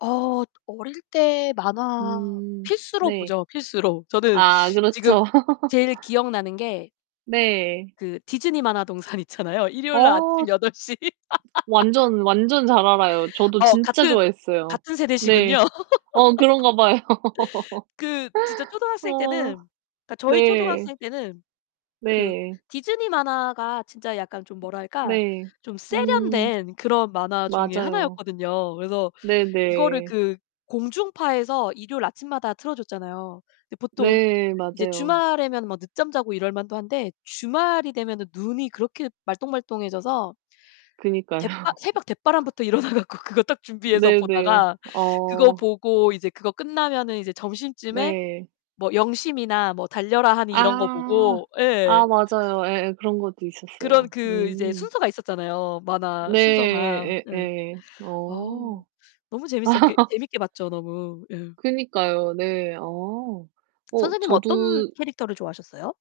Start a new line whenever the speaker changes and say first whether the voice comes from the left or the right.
left: 어. 어릴 때 만화
right: 음
left: 필수로
right: 네.
left: 보죠, 필수로. 저는
right: 아.
left: 지금
right: 그렇죠.
left: 제일 기억나는 게
right: 네.
left: 그 디즈니 만화동산 있잖아요. 일요일날
right: 어.
left: 아침 8:00.
right: 완전, 완전 잘 알아요. 저도
left: 어
right: 진짜
left: 같은
right: 좋아했어요.
left: 같은 세대시군요.
right: 네. 어 그런가 봐요.
left: 그 진짜 초등학생
right: 어
left: 때는 그니까 저희
right: 네.
left: 초등학생 때는 그
right: 네.
left: 디즈니 만화가 진짜 약간 좀 뭐랄까?
right: 네.
left: 좀
right: 음.
left: 세련된 그런 만화 중에
right: 맞아요.
left: 하나였거든요. 그래서 이거를
right: 네네.
left: 그 공중파에서 일요일 아침마다 틀어줬잖아요. 근데 보통
right: 네,
left: 이제
right: 맞아요.
left: 주말에면 뭐 늦잠 자고 이럴 만도 한데 주말이 되면 눈이 그렇게 말똥말똥 해져서
right: 그니까요.
left: 댓 바 새벽 댓바람부터 일어나 갖고 그거 딱 준비해서
right: 네네.
left: 보다가 그거
right: 어.
left: 보고 이제 그거 끝나면은 이제 점심쯤에
right: 네.
left: 뭐 영심이나 뭐 달려라 하니 이런 거
right: 아.
left: 보고 예.
right: 아 맞아요. 예예. 그런 것도 있었어요.
left: 그런 그 이제
right: 음.
left: 순서가 있었잖아요, 만화 순서가.
right: 네.
left: 예.
right: 예예. 어.
left: 어우
right: 어.
left: 너무 재밌었게 재밌게 봤죠, 너무. 예.
right: 그니까요. 네. 아. 어
left: 선생님은 어떤
right: 저도
left: 캐릭터를 좋아하셨어요?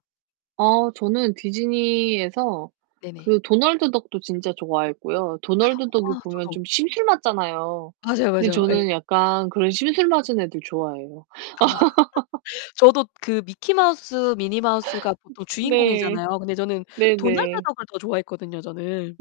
right: 어. 저는 디즈니에서
left: 네네.
right: 그 도널드 덕도 진짜 좋아했고요. 도널드 덕이
left: 아
right: 보면
left: 저도.
right: 좀 심술 맞잖아요.
left: 맞아요,
right: 그런데
left: 맞아요. 예.
right: 저는 약간 그런 심술 맞은 애들 좋아해요.
left: 아. 저도 그 미키 마우스, 미니 마우스가 보통
right: 네.
left: 주인공이잖아요. 근데 저는 도날드
right: 네네.
left: 덕을 더 좋아했거든요 저는.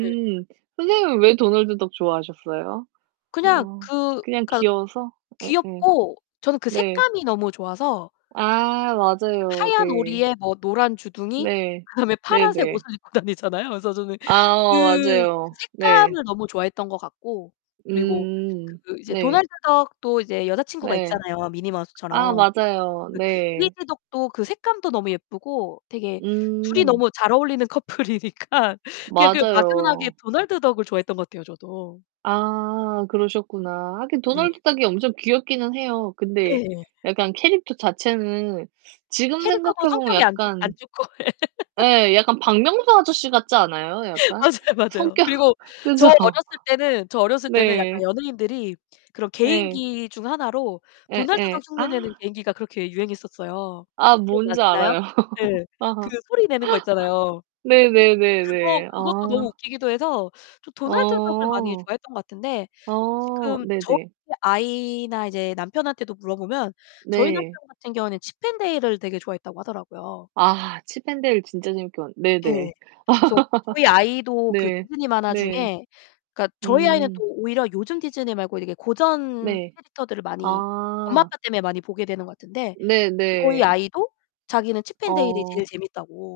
left: 네.
right: 음. 선생님은 왜 도널드 덕 좋아하셨어요?
left: 그냥
right: 어
left: 그
right: 그냥
left: 그니까
right: 귀여워서? 예예.
left: 귀엽고 저는 그
right: 네.
left: 색감이 너무 좋아서
right: 아 맞아요.
left: 하얀
right: 네.
left: 오리에 뭐 노란 주둥이,
right: 네.
left: 그다음에 파란색
right: 네네.
left: 옷을 입고 다니잖아요. 그래서 저는
right: 아.
left: 그
right: 맞아요. 네.
left: 색감을 너무 좋아했던 것 같고 그리고
right: 음
left: 그 이제
right: 네.
left: 도날드 덕도 이제 여자친구가
right: 네.
left: 있잖아요, 미니
right: 아
left: 마우스처럼.
right: 맞아요.
left: 그
right: 네.
left: 데이지 덕도 그 색감도 너무 예쁘고 되게 둘이
right: 음.
left: 너무 잘 어울리는 커플이니까 그냥 그 막연하게
right: 맞아요.
left: 도널드 덕을 좋아했던 것 같아요. 저도.
right: 아. 그러셨구나. 하긴
left: 네네.
right: 도널드 덕이 엄청 귀엽기는 해요. 근데
left: 네.
right: 약간 캐릭터 자체는 지금
left: 캐릭터도
right: 생각해 보면
left: 성격이 안 좋 안
right: 약간
left: 좋고.
right: 예 약간 박명수 아저씨 같지 않아요, 약간?
left: 맞아요, 맞아요.
right: 성격.
left: 그리고 저
right: 그죠?
left: 어렸을 때는 저 어렸을 때는 약간
right: 네.
left: 연예인들이 그런
right: 네.
left: 개인기 중 하나로 도날드
right: 예예.
left: 덕 흉내
right: 아.
left: 내는 개인기가 그렇게 유행했었어요.
right: 아 뭔지
left: 기억나시나요?
right: 알아요.
left: 네. 그
right: 아.
left: 소리 내는 거 있잖아요. 그거
right: 네네네네.
left: 그것도 너무
right: 아.
left: 웃기기도 해서 좀 도날드 덕을 많이
right: 어.
left: 좋아했던 것 같은데
right: 아.
left: 지금 저희
right: 네네.
left: 아이나 이제 남편한테도 물어보면 저희 남편
right: 네.
left: 같은 경우에는 칩앤데일을 되게 좋아했다고 하더라고요.
right: 아. 칩앤데일 진짜 재밌게 봤는데. 네네.
left: 네. 그래서 저희 아이도 그
right: 네.
left: 디즈니 만화
right: 네.
left: 중에 그니까 저희 아이는
right: 음.
left: 또 오히려 요즘 디즈니 말고 이렇게 고전
right: 네.
left: 캐릭터들을 많이 엄마,
right: 아.
left: 아빠 때문에 많이 보게 되는 것 같은데 저희
right: 네네.
left: 아이도 자기는 칩앤데일이 제일
right: 어.
left: 재밌다고.